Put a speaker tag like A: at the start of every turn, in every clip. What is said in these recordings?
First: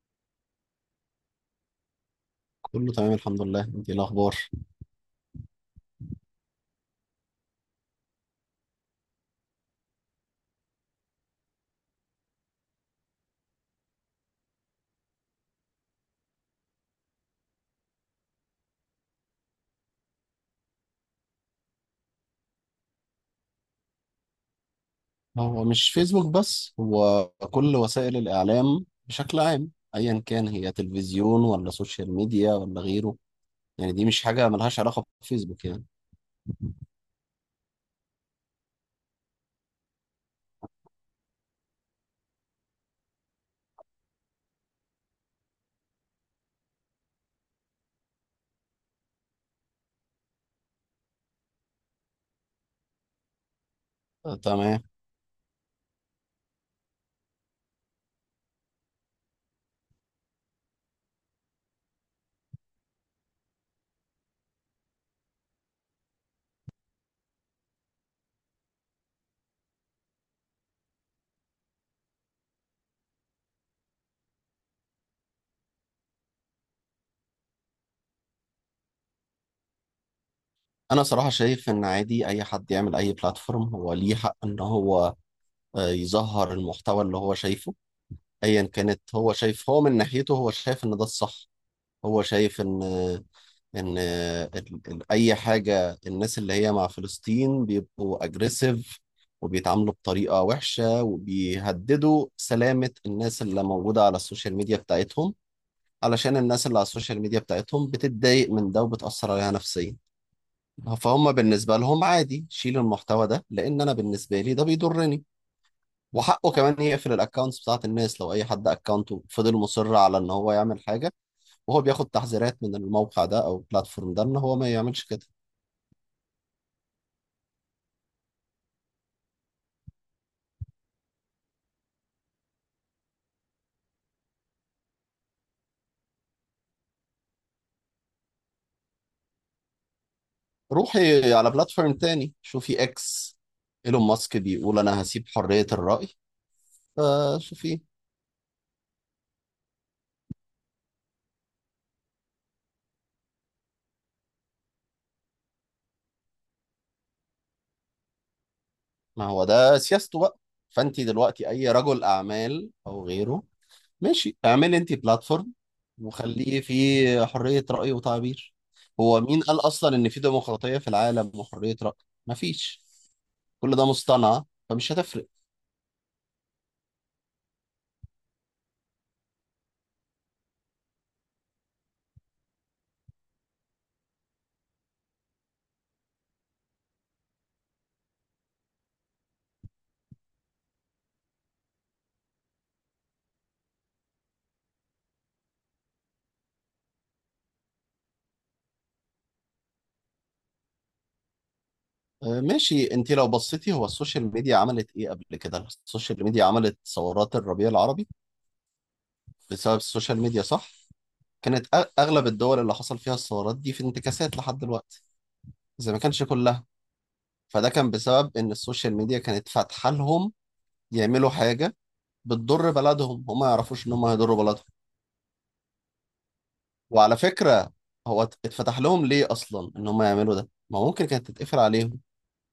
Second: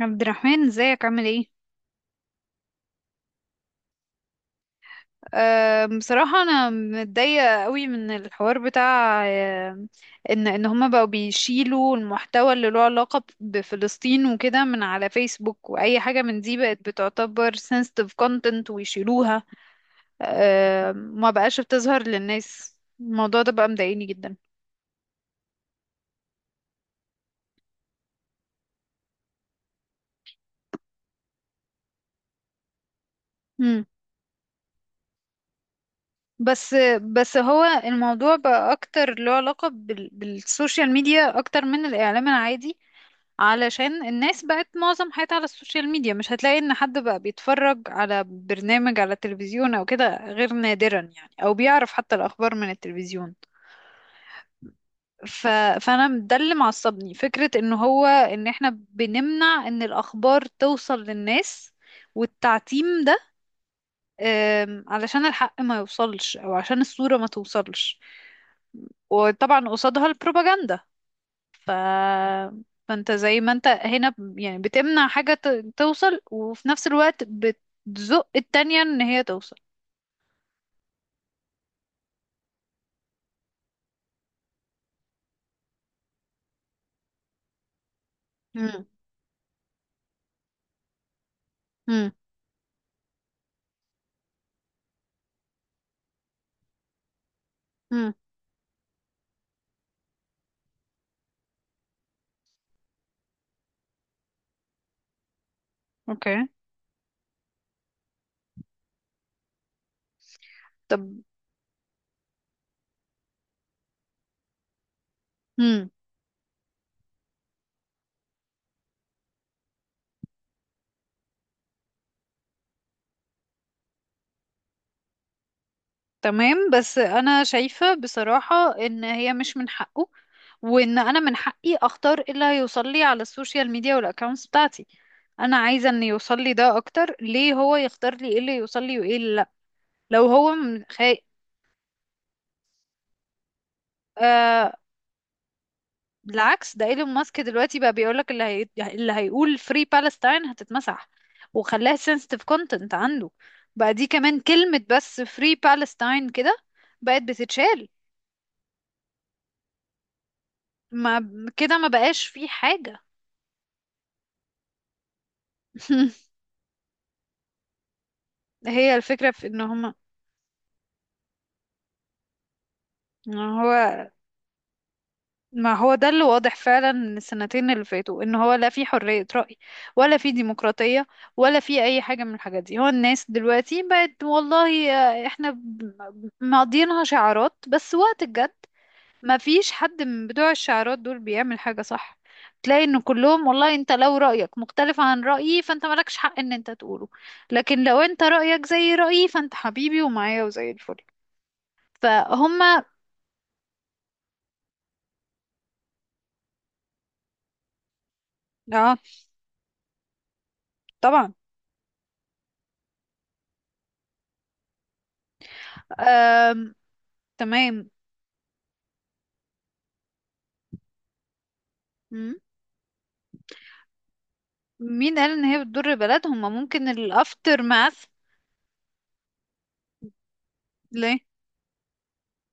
A: عبد الرحمن، ازيك؟ عامل ايه؟
B: كله تمام الحمد لله، انت ايه الاخبار؟
A: بصراحة انا متضايقة قوي من الحوار بتاع ان هما بقوا بيشيلوا المحتوى اللي له علاقة بفلسطين وكده من على فيسبوك، واي حاجة من دي بقت بتعتبر sensitive content ويشيلوها. ما بقاش بتظهر للناس. الموضوع ده بقى مضايقني جدا.
B: هو مش فيسبوك بس، هو كل وسائل الاعلام بشكل عام، ايا كان، هي تلفزيون ولا سوشيال ميديا ولا غيره.
A: مم.
B: يعني دي مش حاجه ملهاش علاقه بفيسبوك يعني.
A: بس بس هو الموضوع بقى اكتر له علاقة بالسوشيال ميديا اكتر من الاعلام العادي، علشان الناس بقت معظم حياتها على السوشيال ميديا. مش هتلاقي ان حد بقى بيتفرج على برنامج على التلفزيون او كده غير نادرا، يعني، او بيعرف حتى الاخبار من التلفزيون.
B: آه، تمام.
A: ف... فانا ده اللي معصبني، فكرة ان هو ان احنا بنمنع ان الاخبار توصل للناس والتعتيم ده، علشان الحق ما يوصلش او عشان الصورة ما توصلش، وطبعا قصادها البروباجندا. ف... فانت زي ما انت هنا يعني بتمنع حاجة توصل، وفي نفس الوقت بتزق التانية ان هي توصل.
B: انا صراحه شايف ان عادي اي حد يعمل اي بلاتفورم هو ليه حق ان هو يظهر المحتوى اللي هو شايفه. ايا
A: مم.
B: كانت هو شايف، هو من ناحيته هو شايف ان ده الصح.
A: مم.
B: هو شايف ان اي حاجه الناس اللي هي مع فلسطين
A: مم.
B: بيبقوا اجريسيف، وبيتعاملوا بطريقه وحشه، وبيهددوا سلامه الناس اللي موجوده على السوشيال ميديا بتاعتهم.
A: اوكي.
B: علشان الناس اللي على السوشيال ميديا بتاعتهم بتتضايق من ده وبتاثر عليها نفسيا.
A: طب.
B: فهم بالنسبه لهم عادي شيل المحتوى ده، لان انا بالنسبه لي ده بيضرني.
A: مم.
B: وحقه كمان يقفل الاكونتس بتاعت الناس لو اي حد اكونته فضل مصر على ان هو يعمل حاجه، وهو بياخد تحذيرات من الموقع ده او البلاتفورم ده ان هو ما يعملش كده.
A: تمام. بس انا شايفة بصراحة ان هي مش من حقه، وان انا من حقي اختار ايه اللي هيوصل لي على السوشيال ميديا والاكونتس بتاعتي. انا عايزة ان يوصل لي ده اكتر. ليه هو يختار لي ايه اللي يوصل لي وايه اللي لا؟ لو هو من-
B: روحي على بلاتفورم تاني، شوفي اكس. ايلون ماسك
A: خايف.
B: بيقول انا هسيب حرية الرأي.
A: بالعكس، ده ايلون ماسك دلوقتي
B: فشوفي.
A: بقى بيقولك اللي هيقول فري بالستاين هتتمسح وخلاها sensitive content عنده. بقى دي كمان كلمة بس، فري بالستاين كده، بقت بتتشال.
B: ما هو ده سياسته بقى. فانت
A: ما
B: دلوقتي اي
A: كده ما
B: رجل
A: بقاش في
B: اعمال
A: حاجة.
B: او غيره. ماشي، اعملي انت بلاتفورم وخليه فيه حرية رأي وتعبير.
A: هي
B: هو
A: الفكرة
B: مين
A: في ان
B: قال
A: هما
B: اصلا ان في ديمقراطية في العالم وحرية رأي؟ مفيش.
A: إن
B: كل ده
A: هو.
B: مصطنع فمش هتفرق.
A: ما هو ده اللي واضح فعلا من السنتين اللي فاتوا، ان هو لا في حرية رأي ولا في ديمقراطية ولا في اي حاجة من الحاجات دي. هو الناس دلوقتي بقت والله احنا مقضيينها شعارات بس. وقت الجد ما فيش حد من بتوع الشعارات دول بيعمل حاجة صح. تلاقي ان كلهم والله، انت لو رأيك مختلف عن رأيي فانت مالكش حق ان انت تقوله، لكن لو انت رأيك زي رأيي فانت حبيبي ومعايا وزي الفل. فهم.
B: ماشي، انت لو بصيتي هو السوشيال ميديا عملت ايه قبل كده؟ السوشيال ميديا عملت ثورات الربيع العربي.
A: اه.
B: بسبب السوشيال ميديا، صح.
A: طبعا.
B: كانت اغلب الدول اللي حصل فيها الثورات دي في انتكاسات لحد دلوقتي، زي ما كانش كلها.
A: آم...
B: فده
A: تمام.
B: كان بسبب ان السوشيال ميديا كانت فاتحه لهم يعملوا حاجه بتضر بلدهم، هم ما يعرفوش ان هم هيضروا بلدهم.
A: مين قال ان هي بتضر بلدهم؟ ما ممكن
B: وعلى
A: الافتر
B: فكره،
A: ماث.
B: هو اتفتح لهم ليه اصلا ان هم يعملوا ده؟ ما ممكن
A: ليه؟
B: كانت تتقفل عليهم.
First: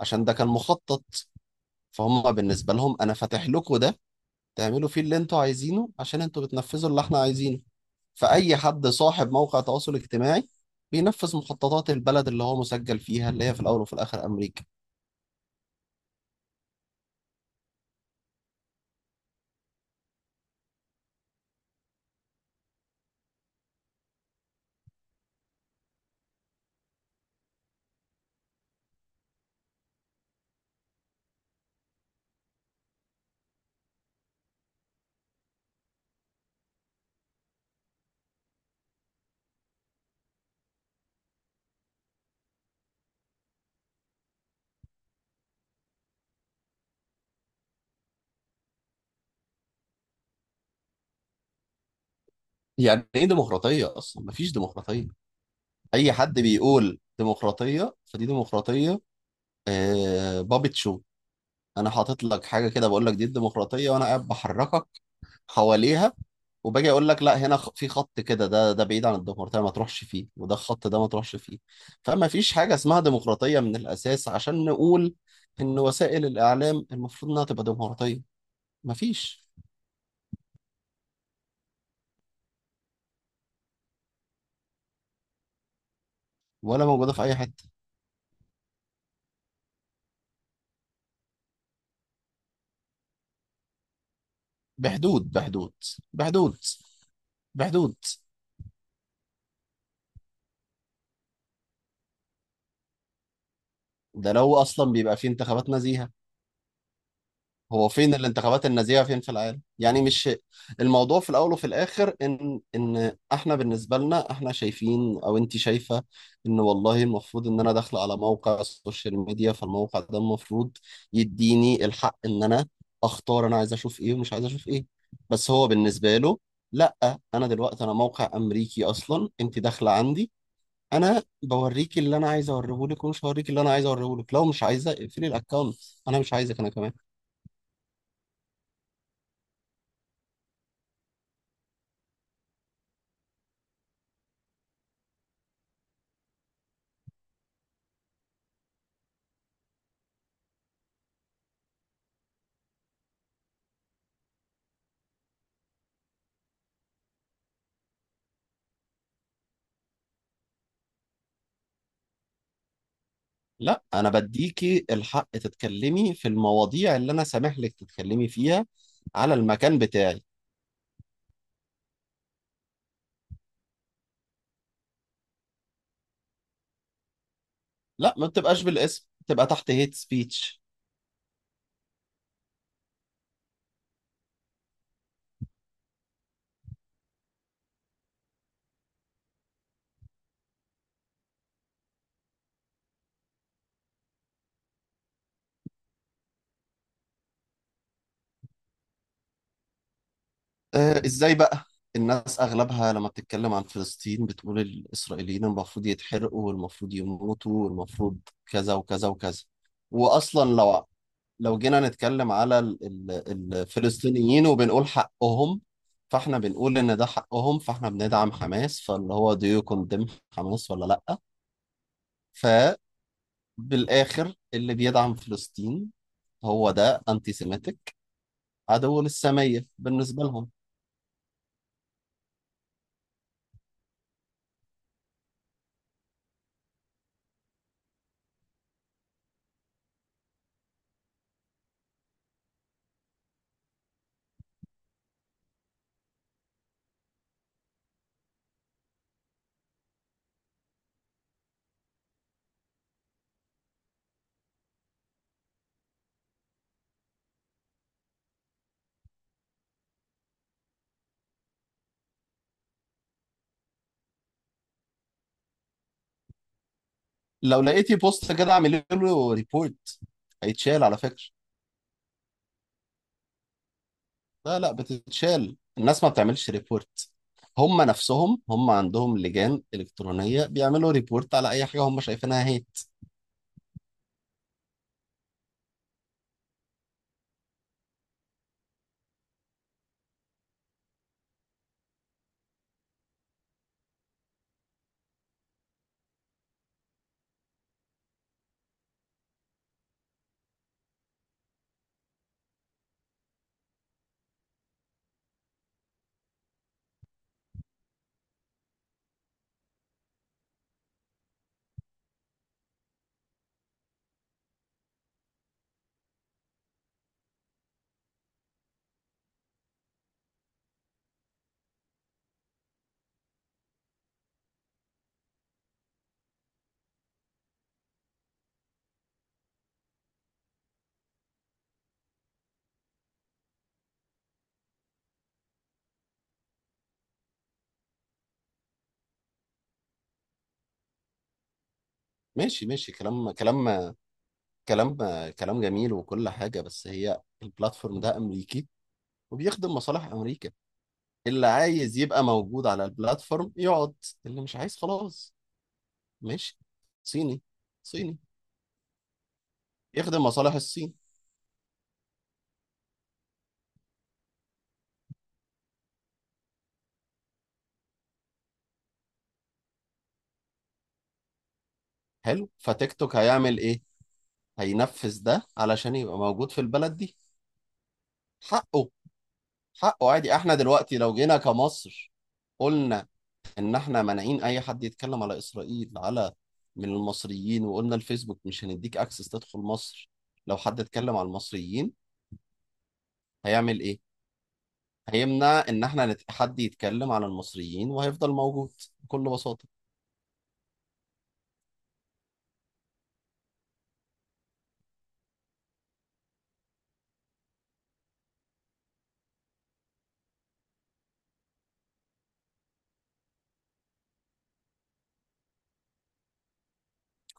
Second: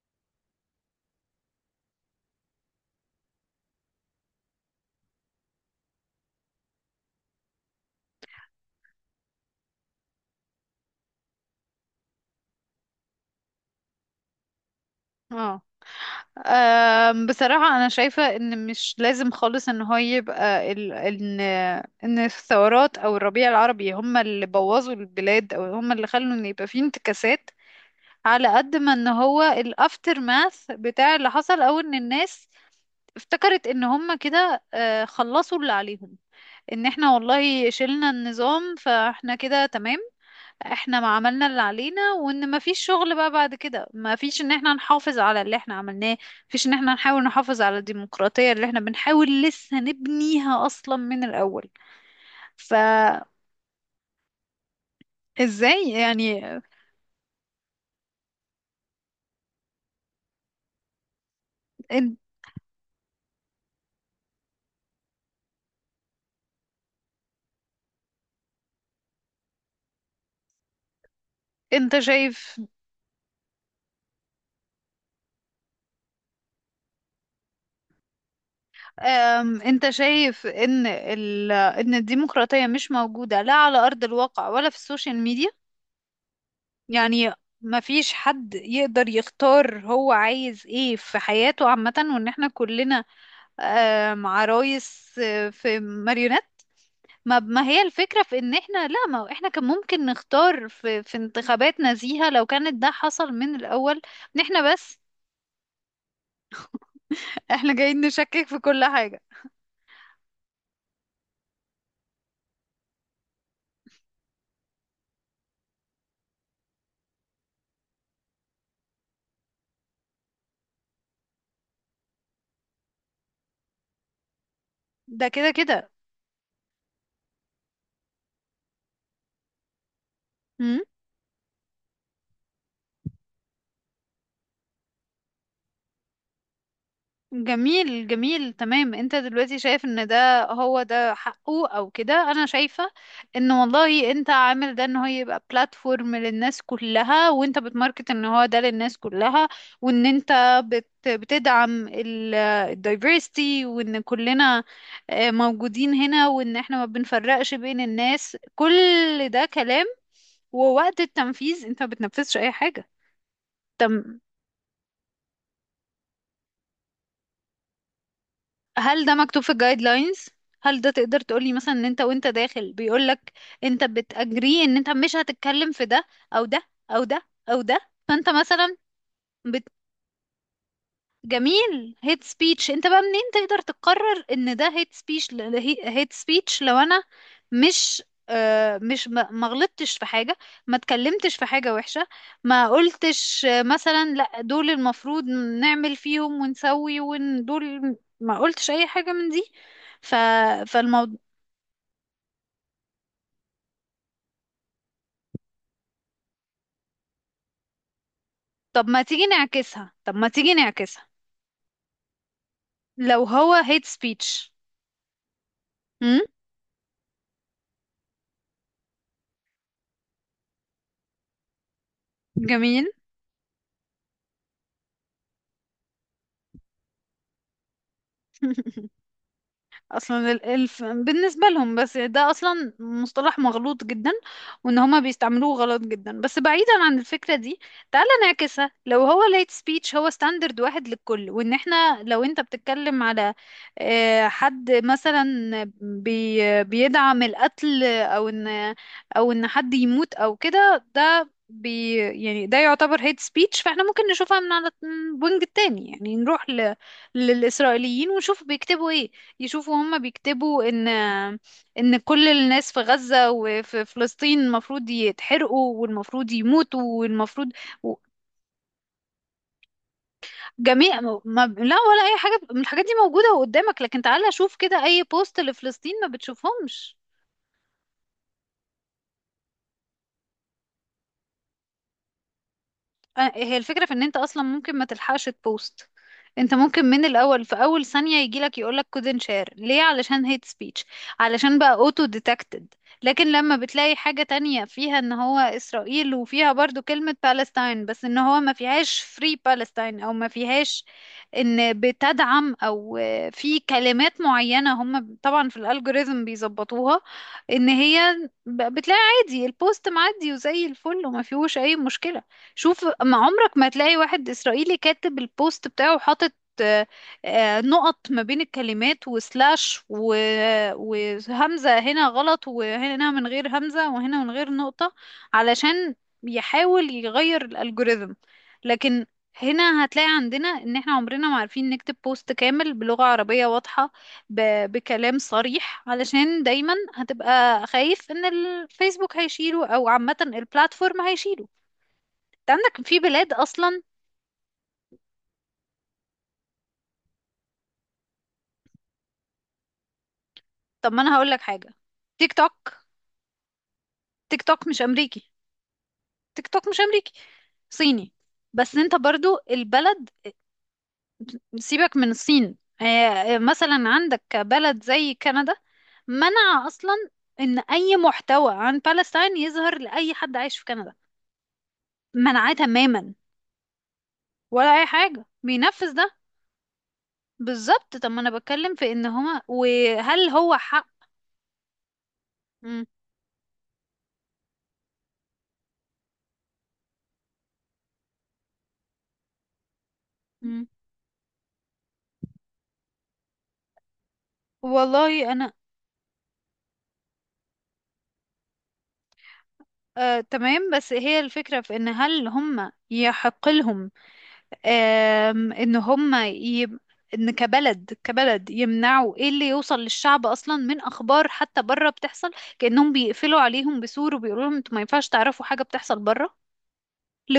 B: عشان ده كان مخطط. فهم بالنسبه لهم انا فاتح لكم ده تعملوا فيه اللي انتوا عايزينه، عشان انتوا بتنفذوا اللي احنا عايزينه. فأي حد صاحب موقع تواصل اجتماعي بينفذ مخططات البلد اللي هو مسجل فيها، اللي هي في الأول وفي الآخر أمريكا.
A: اه. بصراحة أنا شايفة إن مش لازم خالص إن هو يبقى إن إن الثورات أو الربيع العربي هم اللي بوظوا البلاد أو هم اللي خلوا إن يبقى فيه انتكاسات. على قد ما إن هو الأفتر ماث بتاع اللي حصل، أو إن الناس افتكرت ان هم كده خلصوا اللي عليهم. ان احنا والله شلنا النظام فاحنا كده تمام، احنا ما عملنا اللي علينا، وان ما فيش شغل بقى بعد كده، ما فيش ان احنا نحافظ على اللي احنا عملناه، فيش ان احنا نحاول نحافظ على الديمقراطية اللي احنا بنحاول لسه نبنيها اصلا من الاول.
B: يعني
A: فازاي؟
B: إيه ديمقراطية أصلا؟ مفيش ديمقراطية. أي حد
A: يعني.
B: بيقول ديمقراطية فدي ديمقراطية. آه، بابت شو. أنا
A: ان-
B: حاطط لك حاجة كده بقول لك دي الديمقراطية، وأنا قاعد بحركك حواليها. وباجي اقول لك لا، هنا في خط كده، ده بعيد عن الديمقراطيه ما تروحش فيه، وده الخط ده ما تروحش فيه.
A: انت
B: فما فيش
A: شايف.
B: حاجه اسمها ديمقراطيه من الاساس عشان نقول ان وسائل الاعلام المفروض انها تبقى ديمقراطيه. ما فيش.
A: انت شايف ان ان الديمقراطية مش موجودة لا على ارض الواقع ولا في السوشيال ميديا.
B: ولا موجوده في
A: يعني
B: اي حته.
A: ما فيش حد يقدر يختار هو عايز ايه في حياته عامة، وان احنا كلنا مع رايس
B: بحدود، بحدود،
A: في ماريونات.
B: بحدود،
A: ما هي
B: بحدود.
A: الفكرة في ان احنا لا، ما احنا كان ممكن نختار في انتخابات نزيهة لو كانت ده حصل من الاول.
B: ده
A: ان
B: لو
A: احنا
B: اصلا
A: بس،
B: بيبقى في انتخابات نزيهه.
A: احنا
B: هو
A: جايين
B: فين
A: نشكك في
B: الانتخابات
A: كل
B: النزيهة
A: حاجة.
B: فين في العالم؟ يعني مش، الموضوع في الأول وفي الآخر إن إحنا بالنسبة لنا، إحنا شايفين أو أنت شايفة إن والله المفروض إن أنا داخلة على موقع السوشيال ميديا، فالموقع ده المفروض يديني الحق إن أنا أختار، أنا عايز أشوف إيه ومش عايز أشوف إيه.
A: ده كده
B: بس هو
A: كده.
B: بالنسبة له، لأ، أنا دلوقتي أنا موقع أمريكي أصلا، أنت داخلة عندي، أنا بوريك اللي أنا عايز أوريهولك، ومش هوريك اللي أنا عايز أوريهولك. لو مش عايزة اقفلي الأكونت. أنا مش عايزك. أنا كمان،
A: جميل، جميل، تمام. انت دلوقتي شايف ان ده، هو ده حقه او كده. انا شايفة ان والله انت عامل ده ان هو يبقى بلاتفورم للناس كلها، وانت بتماركت ان هو ده للناس كلها، وان انت بتدعم الدايفرستي، وان كلنا موجودين هنا، وان احنا ما بنفرقش بين الناس. كل ده كلام. ووقت التنفيذ انت ما بتنفذش اي
B: لا، انا
A: حاجة.
B: بديكي الحق تتكلمي في المواضيع اللي انا سامح لك تتكلمي فيها
A: هل ده
B: على
A: مكتوب في
B: المكان
A: الجايد
B: بتاعي.
A: لاينز؟ هل ده تقدر تقولي مثلا ان انت وانت داخل بيقولك انت بتأجري ان انت مش هتتكلم في ده او ده او ده او ده؟
B: لا، ما
A: فانت
B: بتبقاش
A: مثلا.
B: بالاسم، بتبقى تحت هيت سبيتش.
A: جميل، هيت سبيتش. انت بقى منين تقدر تقرر ان ده هيت سبيتش؟ هيت سبيتش لو انا مش مش ما غلطتش في حاجة، ما اتكلمتش في حاجة وحشة، ما قلتش مثلا لا دول المفروض نعمل فيهم ونسوي ودول، ما قلتش اي حاجة من دي. ف
B: آه،
A: فالموضوع.
B: ازاي بقى؟ الناس اغلبها لما بتتكلم عن فلسطين بتقول الاسرائيليين المفروض يتحرقوا والمفروض يموتوا والمفروض كذا
A: طب ما
B: وكذا
A: تيجي
B: وكذا.
A: نعكسها، طب ما
B: واصلا
A: تيجي
B: لو،
A: نعكسها
B: جينا نتكلم على
A: لو هو هيت
B: الفلسطينيين
A: سبيتش.
B: وبنقول حقهم،
A: امم.
B: فاحنا بنقول ان ده حقهم، فاحنا بندعم حماس، فاللي هو do you condemn حماس ولا لا.
A: جميل.
B: فبالاخر اللي بيدعم فلسطين هو ده انتي سيميتك، عدو للساميه بالنسبه
A: اصلا
B: لهم.
A: الالف بالنسبه لهم. بس ده اصلا مصطلح مغلوط جدا وان هما بيستعملوه غلط جدا. بس بعيدا عن الفكره دي، تعالى نعكسها. لو هو late speech هو ستاندرد واحد للكل، وان احنا لو انت بتتكلم على حد مثلا بيدعم القتل او ان او ان حد يموت او كده، ده بي يعني ده يعتبر hate speech. فاحنا ممكن نشوفها من على الوينج التاني، يعني نروح للإسرائيليين ونشوف بيكتبوا ايه. يشوفوا هم بيكتبوا ان ان كل الناس في غزة وفي فلسطين المفروض يتحرقوا والمفروض يموتوا والمفروض.
B: لو
A: و-
B: لقيتي بوست كده اعملي له ريبورت، هيتشال على
A: جميع
B: فكره.
A: ما لا، ولا اي حاجة من الحاجات دي موجودة قدامك. لكن تعالى شوف
B: لا، لا،
A: كده اي بوست
B: بتتشال.
A: لفلسطين
B: الناس
A: ما
B: ما بتعملش
A: بتشوفهمش.
B: ريبورت. هم نفسهم، هم عندهم لجان الكترونيه بيعملوا ريبورت على اي حاجه هم شايفينها هيت.
A: هي الفكرة في ان انت اصلا ممكن ما تلحقش تبوست. انت ممكن من الاول في اول ثانية يجيلك يقولك couldn't share، ليه؟ علشان hate speech، علشان بقى auto detected. لكن لما بتلاقي حاجة تانية فيها ان هو اسرائيل وفيها برضو كلمة Palestine، بس ان هو ما فيهاش free Palestine او ما فيهاش ان بتدعم، او في كلمات معينة هم طبعا في الالجوريزم بيظبطوها، ان هي بتلاقي عادي البوست معدي وزي الفل وما فيهوش اي مشكلة. شوف، ما عمرك ما هتلاقي واحد إسرائيلي كاتب البوست بتاعه وحاطط آه، نقط ما بين الكلمات وسلاش وهمزة هنا غلط وهنا من غير همزة وهنا من غير نقطة، علشان يحاول يغير الألجوريثم. لكن هنا هتلاقي عندنا ان احنا عمرنا ما عارفين نكتب بوست كامل بلغة عربية واضحة بكلام صريح، علشان دايما هتبقى خايف ان الفيسبوك هيشيله او عامة البلاتفورم هيشيله. انت
B: ماشي،
A: عندك
B: ماشي،
A: في
B: كلام،
A: بلاد اصلا.
B: كلام. كلام، كلام جميل وكل حاجه، بس هي البلاتفورم ده امريكي وبيخدم مصالح امريكا.
A: طب ما انا هقول لك
B: اللي
A: حاجه.
B: عايز يبقى
A: تيك
B: موجود
A: توك.
B: على البلاتفورم يقعد، اللي
A: تيك
B: مش
A: توك
B: عايز
A: مش امريكي.
B: خلاص.
A: تيك
B: ماشي.
A: توك مش امريكي.
B: صيني.
A: صيني.
B: صيني.
A: بس انت برضو البلد.
B: يخدم مصالح الصين.
A: سيبك من الصين. مثلا عندك بلد زي كندا، منع اصلا ان اي محتوى عن بالستاين يظهر لاي حد عايش في كندا،
B: حلو،
A: منعاه
B: فتيك
A: تماما.
B: توك هيعمل ايه؟
A: ولا اي
B: هينفذ
A: حاجه
B: ده
A: بينفذ
B: علشان
A: ده.
B: يبقى موجود في البلد دي.
A: بالظبط. طب ما انا بتكلم
B: حقه.
A: في ان هما،
B: حقه
A: وهل
B: عادي. احنا
A: هو حق؟
B: دلوقتي لو جينا كمصر
A: مم.
B: قلنا ان احنا مانعين اي حد يتكلم على اسرائيل، على، من المصريين، وقلنا الفيسبوك مش هنديك اكسس تدخل مصر. لو
A: مم.
B: حد اتكلم على المصريين هيعمل ايه؟
A: والله انا.
B: هيمنع ان احنا حد يتكلم على المصريين، وهيفضل موجود بكل بساطة.
A: تمام. بس هي الفكرة في ان هل هم يحق لهم ان ان كبلد، كبلد يمنعوا ايه اللي يوصل للشعب اصلا من اخبار حتى بره بتحصل. كأنهم بيقفلوا عليهم بسور وبيقولوا لهم انتوا ما ينفعش تعرفوا حاجة بتحصل بره،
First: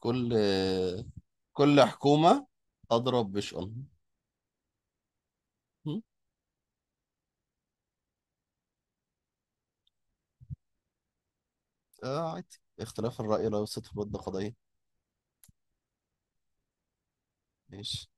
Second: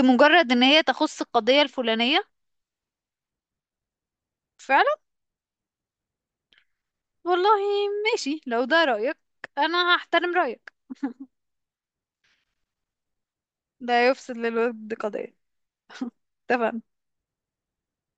B: كل
A: ان هي تخص القضية
B: كل
A: الفلانية.
B: حكومة أضرب بشؤونها.
A: فعلا.
B: م؟
A: والله. ماشي، لو ده رأيك انا هحترم رأيك.
B: آه، عادي، اختلاف الرأي لا يفسد
A: ده
B: في الود
A: يفسد
B: قضية.
A: للود قضية. اتفقنا.
B: ماشي.